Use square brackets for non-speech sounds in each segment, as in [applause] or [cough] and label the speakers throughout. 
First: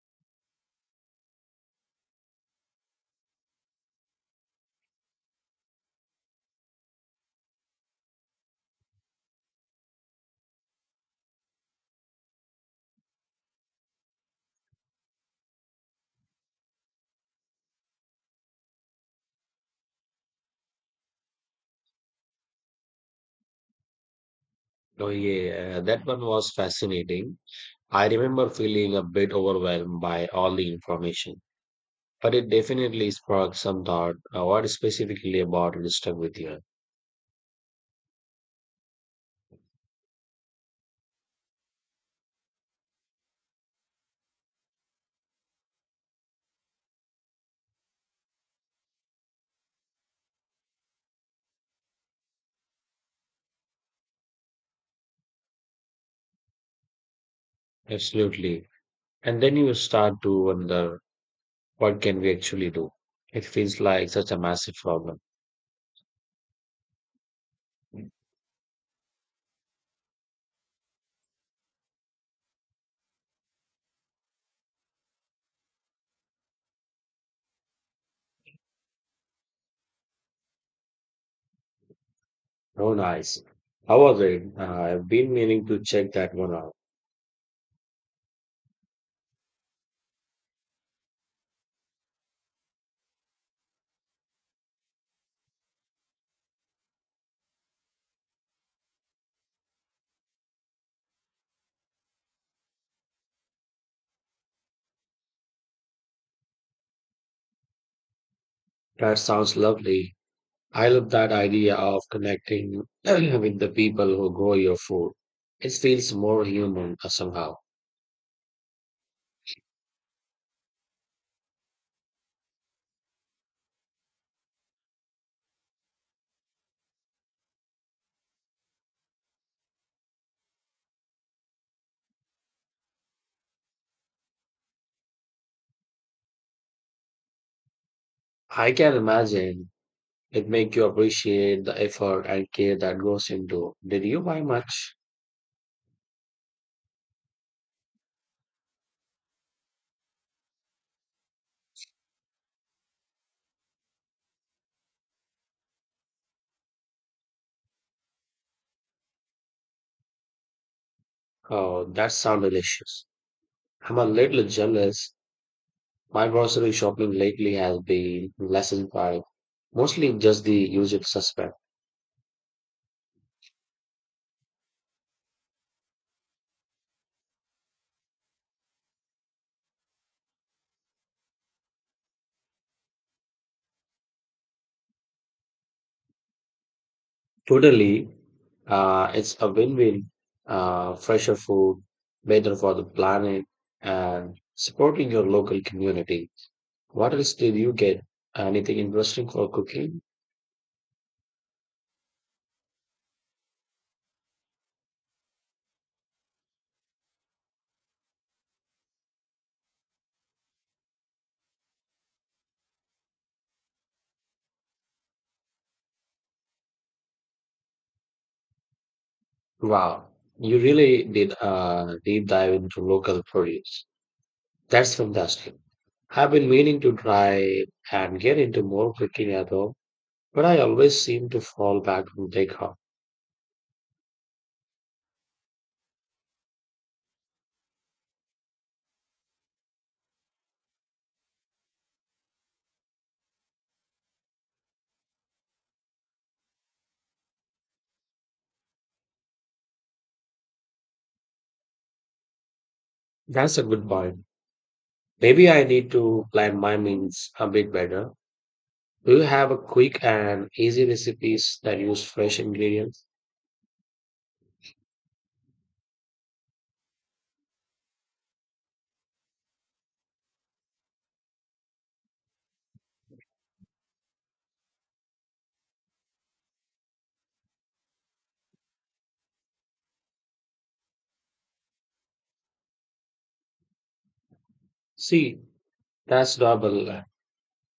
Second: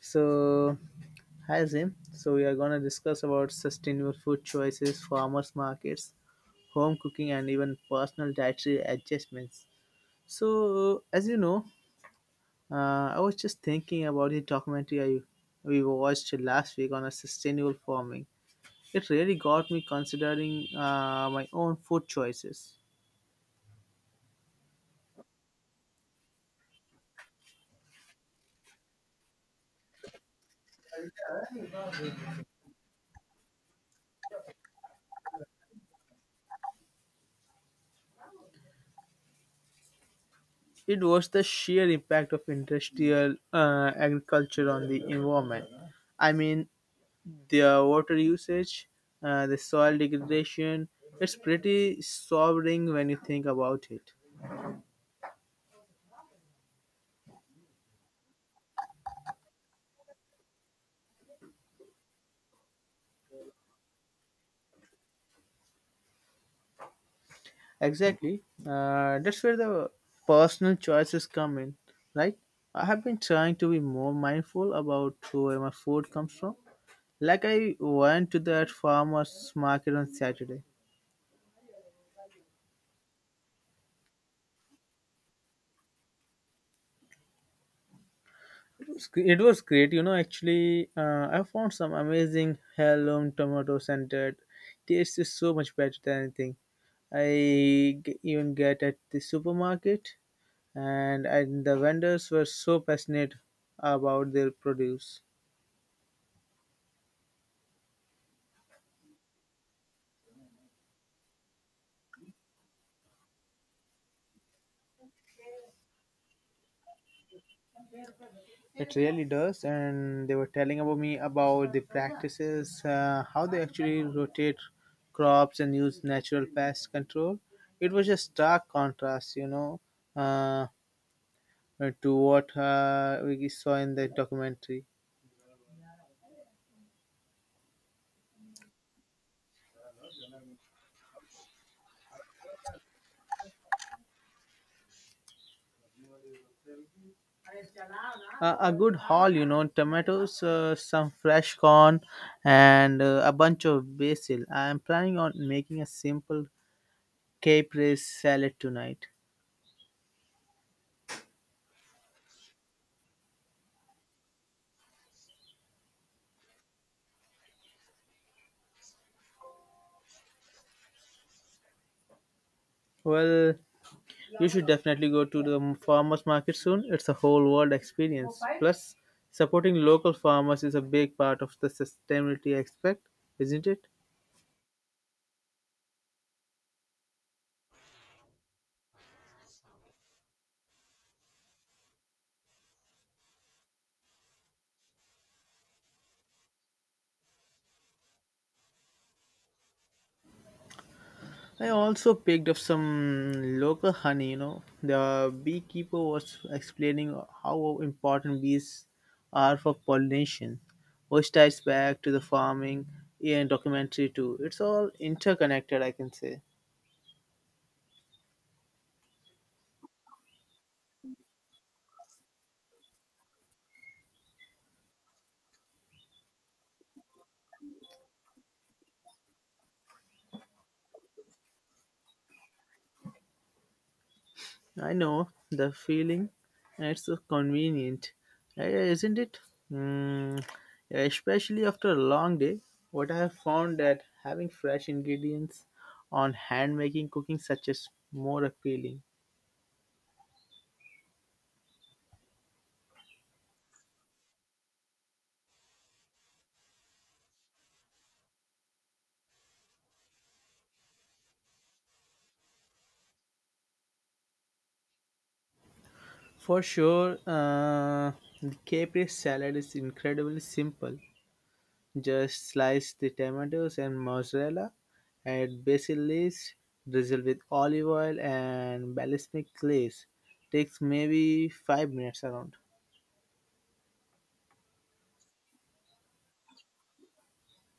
Speaker 1: So, hi Zim. So we are gonna discuss about sustainable food choices, farmers markets, home cooking, and even personal dietary adjustments. So, as you know, I was just thinking about the documentary we watched last week on a sustainable farming. It really got me considering my own food choices.
Speaker 2: Oh, yeah, that one was fascinating. I remember feeling a bit overwhelmed by all the information, but it definitely sparked some thought. What specifically about it stuck with you?
Speaker 1: It was the sheer impact of industrial agriculture on the environment. I mean, their water usage, the soil degradation. It's pretty sobering when you think about it.
Speaker 2: Absolutely. And then you start to wonder, what can we actually do? It feels like such a massive problem.
Speaker 1: Exactly. That's where the personal choices come in, right? I have been trying to be more mindful about where my food comes from. Like I went to that farmer's market on Saturday.
Speaker 2: Oh, nice. How was it? I've been meaning to check that one out.
Speaker 1: It was great. Actually, I found some amazing heirloom tomatoes, and that taste is so much better than anything I even get at the supermarket, and the vendors were so passionate about their produce.
Speaker 2: That sounds lovely. I love that idea of connecting [clears throat] with the people who grow your food. It feels more human somehow.
Speaker 1: It really does, and they were telling about me about the practices, how they actually rotate crops and use natural pest control. It was a stark contrastuh, to what we saw in the documentary.
Speaker 2: I can imagine it make you appreciate the effort and care that goes into. Did you buy much?
Speaker 1: A good haul, tomatoes, some fresh corn, and a bunch of basil. I am planning on making a simple capri salad tonight.
Speaker 2: Oh, that sounds delicious. I'm a little jealous. My grocery shopping lately has been less inspired, mostly just the usual suspect.
Speaker 1: Well, you should definitely go to the farmers market soon. It's a whole world experience. Plus, supporting local farmers is a big part of the sustainability aspect, isn't it?
Speaker 2: Totally, it's a win-win. Fresher food, better for the planet, and supporting your local community. What else did you get? Anything interesting for cooking?
Speaker 1: I also picked up some local honey. The beekeeper was explaining how important bees are for pollination, which ties back to the farming and documentary too. It's all interconnected, I can say.
Speaker 2: Wow, you really did a deep dive into local produce. That's fantastic. I've been meaning to try and get into more cooking at home, but I always seem to fall back on takeout.
Speaker 1: I know the feeling, and it's so convenient, eh, isn't it? Mm, especially after a long day, what I have found that having fresh ingredients on hand making cooking such as more appealing.
Speaker 2: That's a good point. Maybe I need to plan my meals a bit better. Do you have a quick and easy recipes that use fresh ingredients?
Speaker 1: For sure, the Capri salad is incredibly simple. Just slice the tomatoes and mozzarella, add basil leaves, drizzle with olive oil and balsamic glaze. Takes maybe 5 minutes around.
Speaker 2: See, that's double.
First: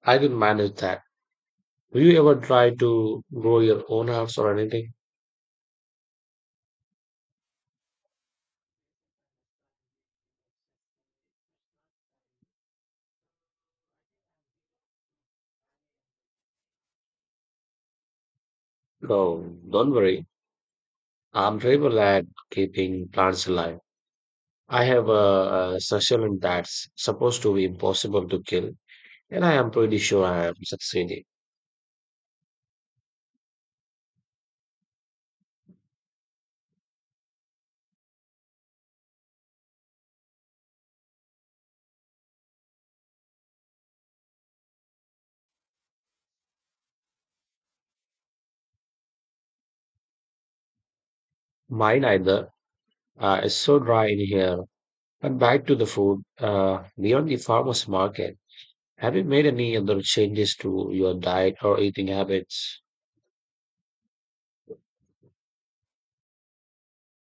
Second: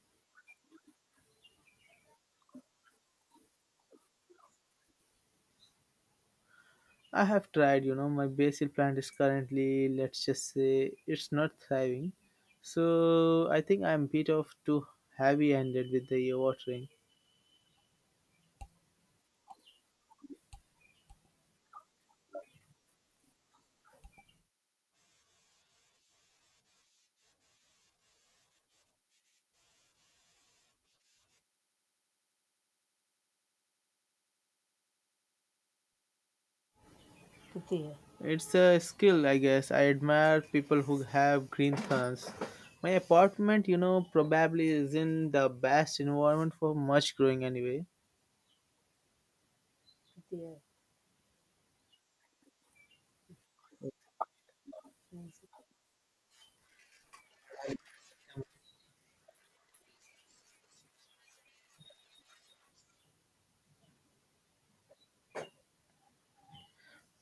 Speaker 2: I didn't manage that. Do you ever try to grow your own herbs or anything?
Speaker 1: I have tried, my basil plant is currently, let's just say, it's not thriving. So I think I'm bit of too heavy-handed with the watering.
Speaker 2: No, don't worry. I'm terrible at keeping plants alive. I have a succulent that's supposed to be impossible to kill, and I am pretty sure I am succeeding.
Speaker 1: It's a skill, I guess. I admire people who have green thumbs. My apartment, probably isn't the best environment for much growing anyway.
Speaker 2: Mine either. It's so dry in here. But back to the food. Beyond the farmer's market. Have you made any other changes to your diet or eating habits?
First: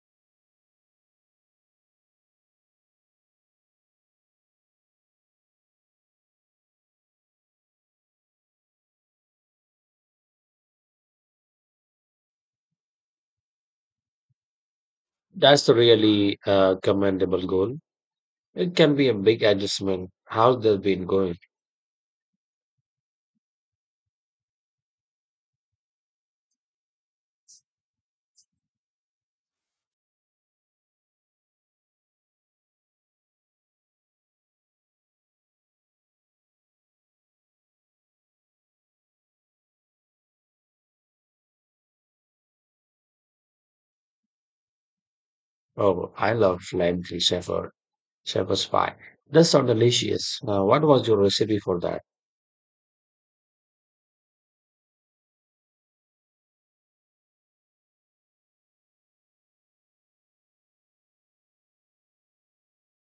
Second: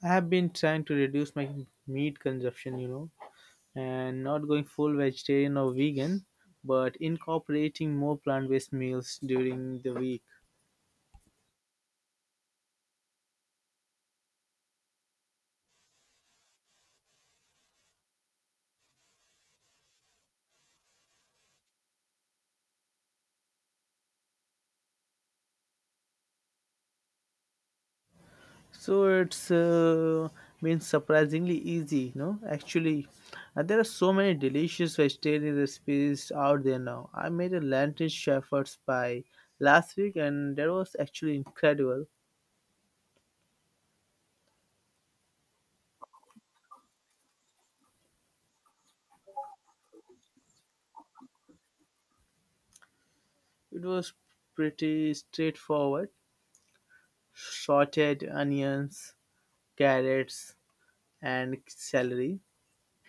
Speaker 1: I have been trying to reduce my meat consumption, and not going full vegetarian or vegan, but incorporating more plant based meals during the week.
Speaker 2: That's a really commendable goal. It can be a big adjustment. How's that been going?
Speaker 1: So it's been surprisingly easy, no? Actually, and there are so many delicious vegetarian recipes out there now. I made a lantern shepherd's pie last week, and that was actually incredible.
Speaker 2: Oh, I love shepherd's pie. That sounds delicious. What was your recipe for that?
Speaker 1: It was pretty straightforward: sauteed onions, carrots, and celery,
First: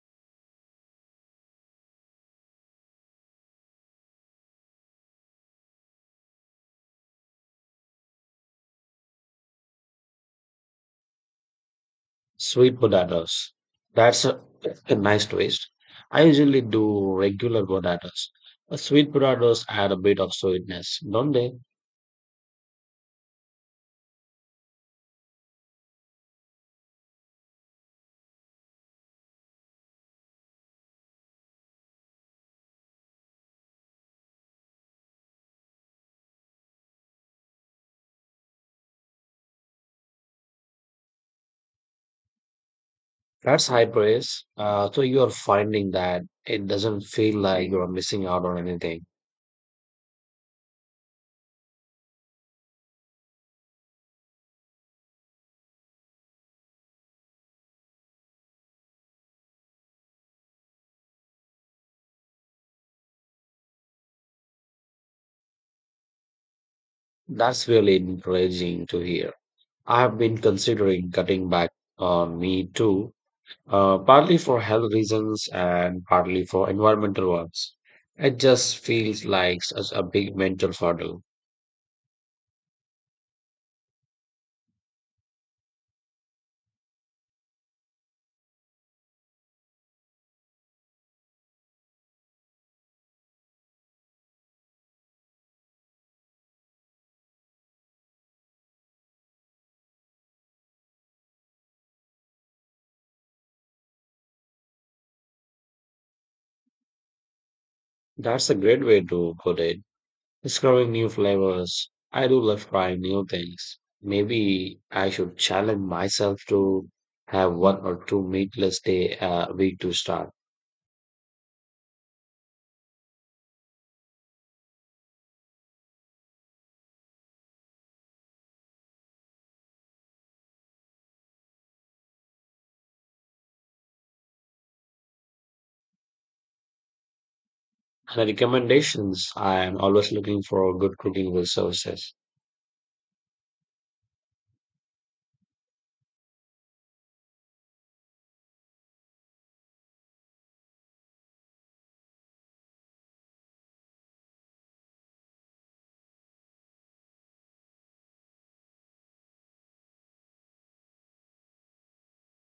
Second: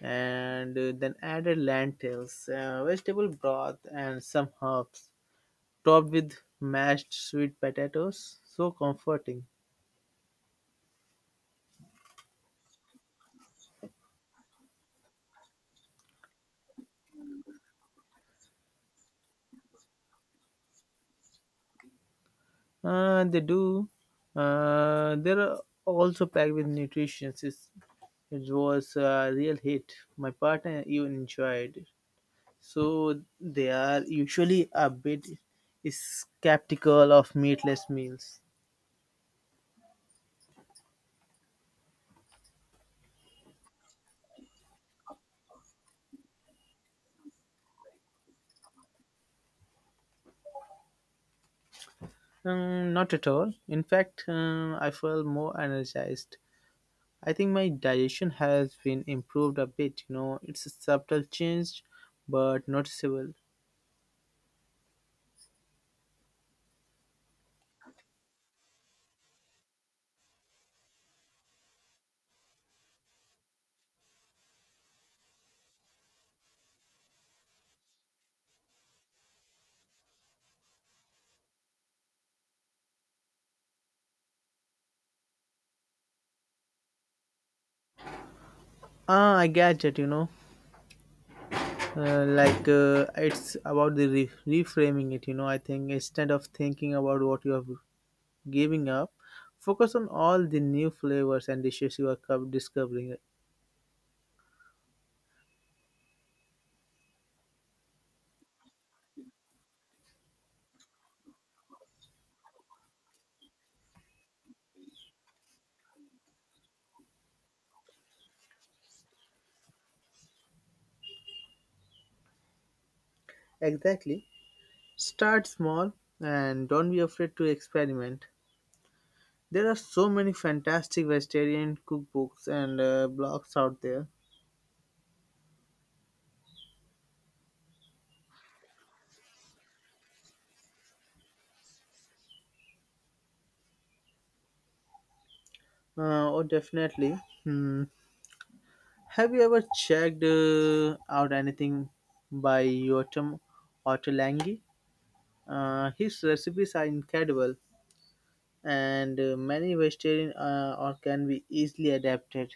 Speaker 1: and then added lentils, vegetable broth, and some herbs. Topped with mashed sweet potatoes. So comforting.
Speaker 2: Sweet potatoes. That's a nice twist. I usually do regular potatoes. But sweet potatoes add a bit of sweetness, don't they?
Speaker 1: They do. They're also packed with nutrition. It was a real hit. My partner even enjoyed it. So they are usually a bit skeptical of meatless meals.
Speaker 2: That's high praise. So you are finding that it doesn't feel like you are missing out on anything.
Speaker 1: Not at all. In fact, I felt more energized. I think my digestion has been improved a bit. It's a subtle change, but noticeable.
Speaker 2: That's really encouraging to hear. I have been considering cutting back on meat too, partly for health reasons and partly for environmental ones. It just feels like such a big mental hurdle.
Speaker 1: Ah, I get it. Like, it's about the reframing it. I think instead of thinking about what you are giving up, focus on all the new flavors and dishes you are discovering.
Speaker 2: That's a great way to put it. Discovering new flavors. I do love trying new things. Maybe I should challenge myself to have one or two meatless day a week to start.
Speaker 1: Exactly. Start small and don't be afraid to experiment. There are so many fantastic vegetarian cookbooks and blogs out there.
Speaker 2: And recommendations, I am always looking for good cooking resources.
Speaker 1: Oh, definitely. Hmm. Have you ever checked out anything by Yotam Ottolenghi? His recipes are incredible, and many vegetarian or can be easily adapted.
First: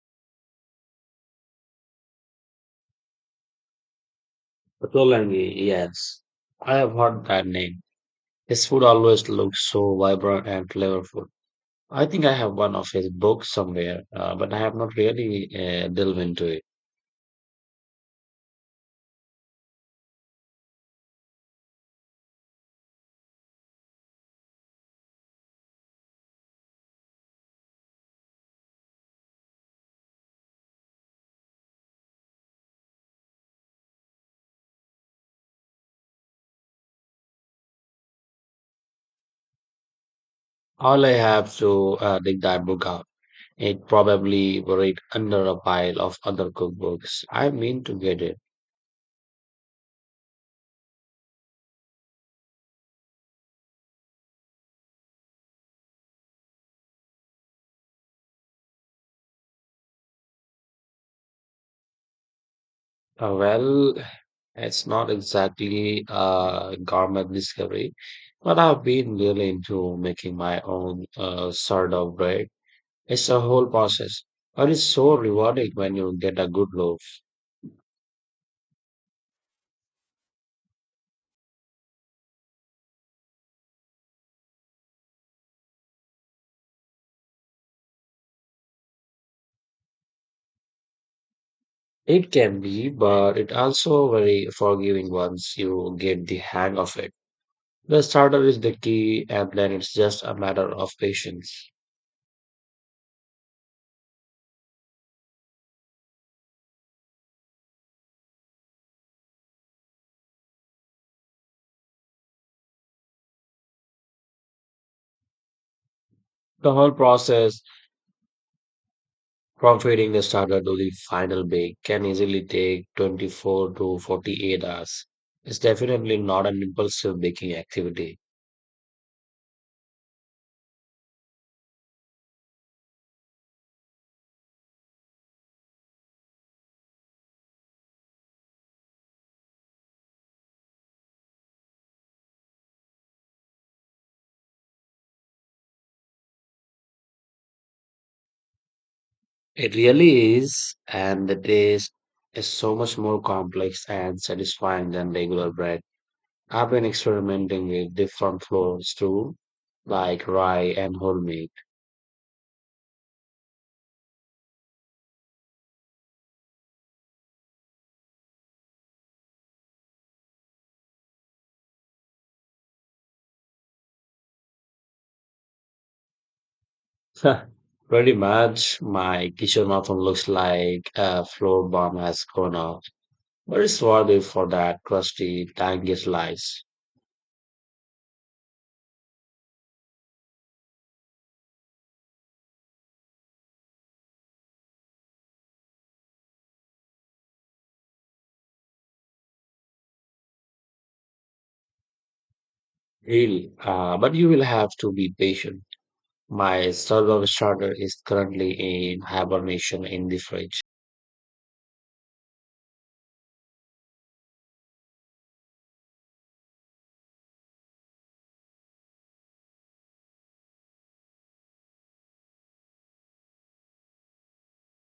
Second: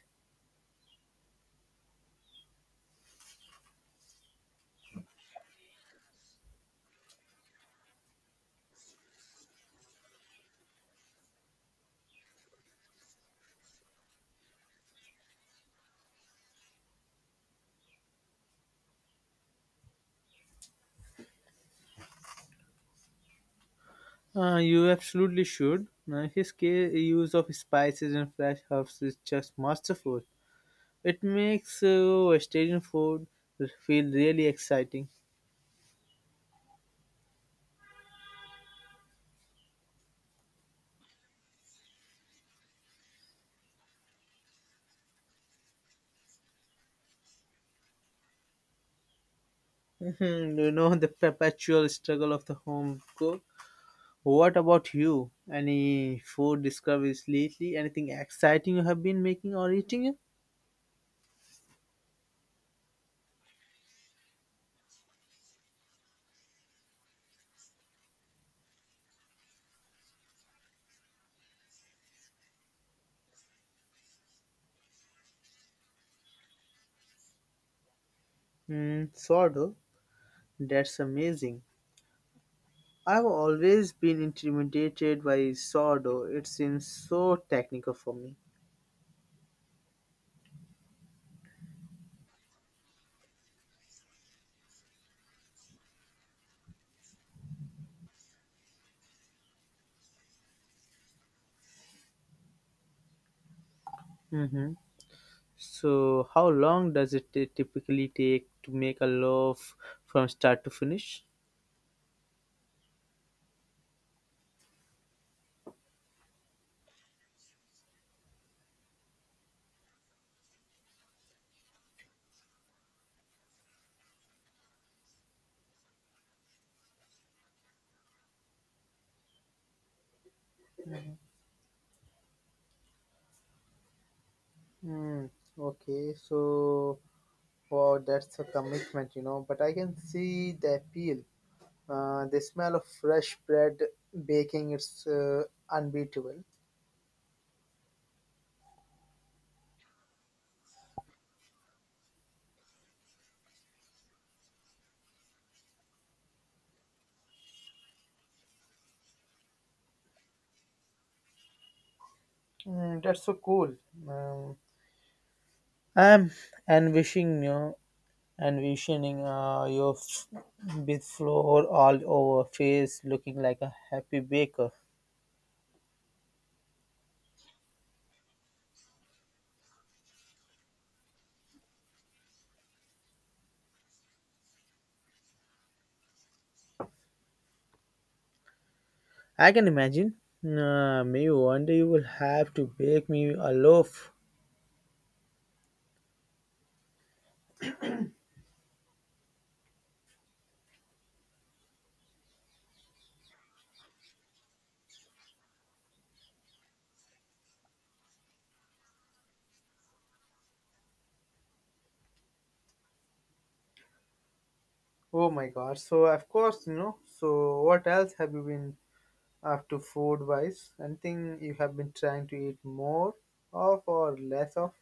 Speaker 2: Solange, yes. I have heard that name. His food always looks so vibrant and flavorful. I think I have one of his books somewhere, but I have not really delved into it.
Speaker 1: You absolutely should. His care, use of spices and fresh herbs is just masterful. It makes vegetarian food feel really exciting.
Speaker 2: All I have to dig that book out. It probably buried under a pile of other cookbooks. I mean to get it.
Speaker 1: Mhm, you know the perpetual struggle of the home cook. What about you? Any food discoveries lately? Anything exciting you have been making or eating?
Speaker 2: Well, it's not exactly a gourmet discovery, but I've been really into making my own sort of bread. It's a whole process, but it's so rewarding when you get a good loaf.
Speaker 1: Mm, sourdough. That's amazing. I've always been intimidated by sourdough. It seems so technical for me.
Speaker 2: It can be, but it also very forgiving once you get the hang of it. The starter is the key, and then it's just a matter of patience.
Speaker 1: Mm-hmm. So, how long does it typically take to make a loaf from start to finish?
Speaker 2: The whole process, crop feeding is started to the final bake can easily take 24 to 48 hours. It's definitely not an impulsive baking activity.
Speaker 1: Hmm. Okay. So, wow, that's a commitment. But I can see the appeal. The smell of fresh bread baking is unbeatable.
Speaker 2: It really is, and the taste is so much more complex and satisfying than regular bread. I've been experimenting with different flours too, like rye and wholemeal.
Speaker 1: That's so cool. Um, I'm envisioning you and visioning your with flour all over face looking like a happy baker.
Speaker 2: [laughs] Pretty much, my kitchen often looks like a flour bomb has gone off, but it's worth it for that crusty, tangy slice.
Speaker 1: I can imagine. Maybe one day you will have to bake me a loaf.
Speaker 2: Deal, but you will have to be patient. My server starter is currently in hibernation in the fridge.
Speaker 1: Oh my god. So, of course. So, what else have you been up to food wise? Anything you have been trying to eat more of or less of?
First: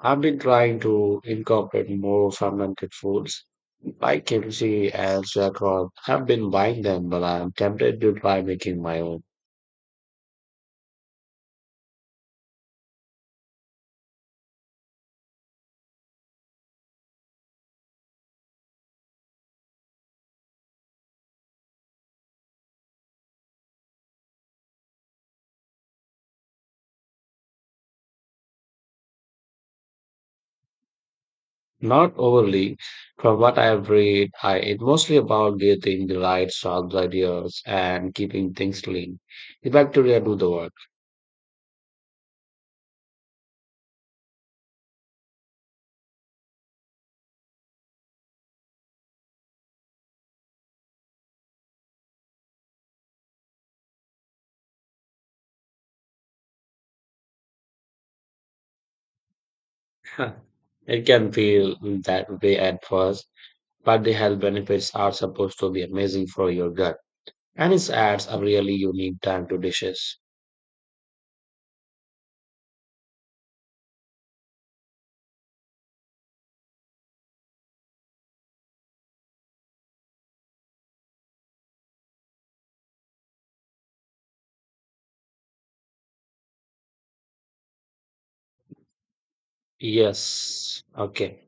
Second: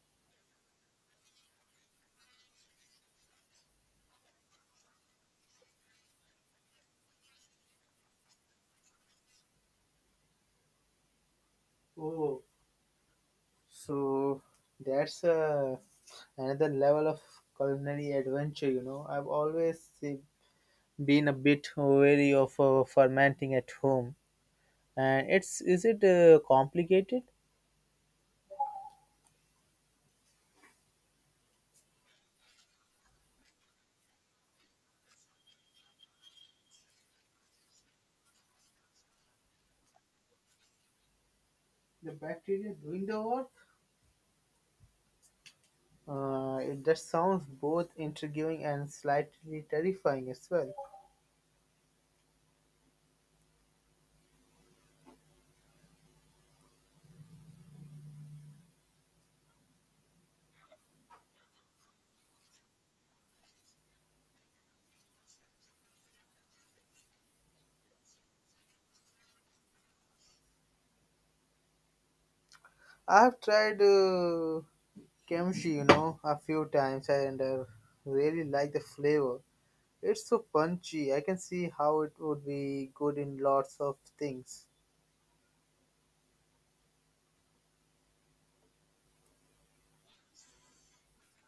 Speaker 2: I've been trying to incorporate more fermented foods like kimchi and sauerkraut. I've been buying them, but I'm tempted to try making my own.
Speaker 1: Oh, so that's another level of culinary adventure. I've always been a bit wary of fermenting at home, and it's is it complicated?
Speaker 2: Not overly, from what I've read, it's mostly about getting the right sauce ideas and keeping things clean. The bacteria do the work.
Speaker 1: The bacteria doing the work. It just sounds both intriguing and slightly terrifying as well.
Speaker 2: [laughs] It can feel that way at first, but the health benefits are supposed to be amazing for your gut. And it adds a really unique time to dishes.
Speaker 1: I've tried kimchi, a few times, and I really like the flavor. It's so punchy. I can see how it would be good in lots of things.
Speaker 2: Yes. Okay.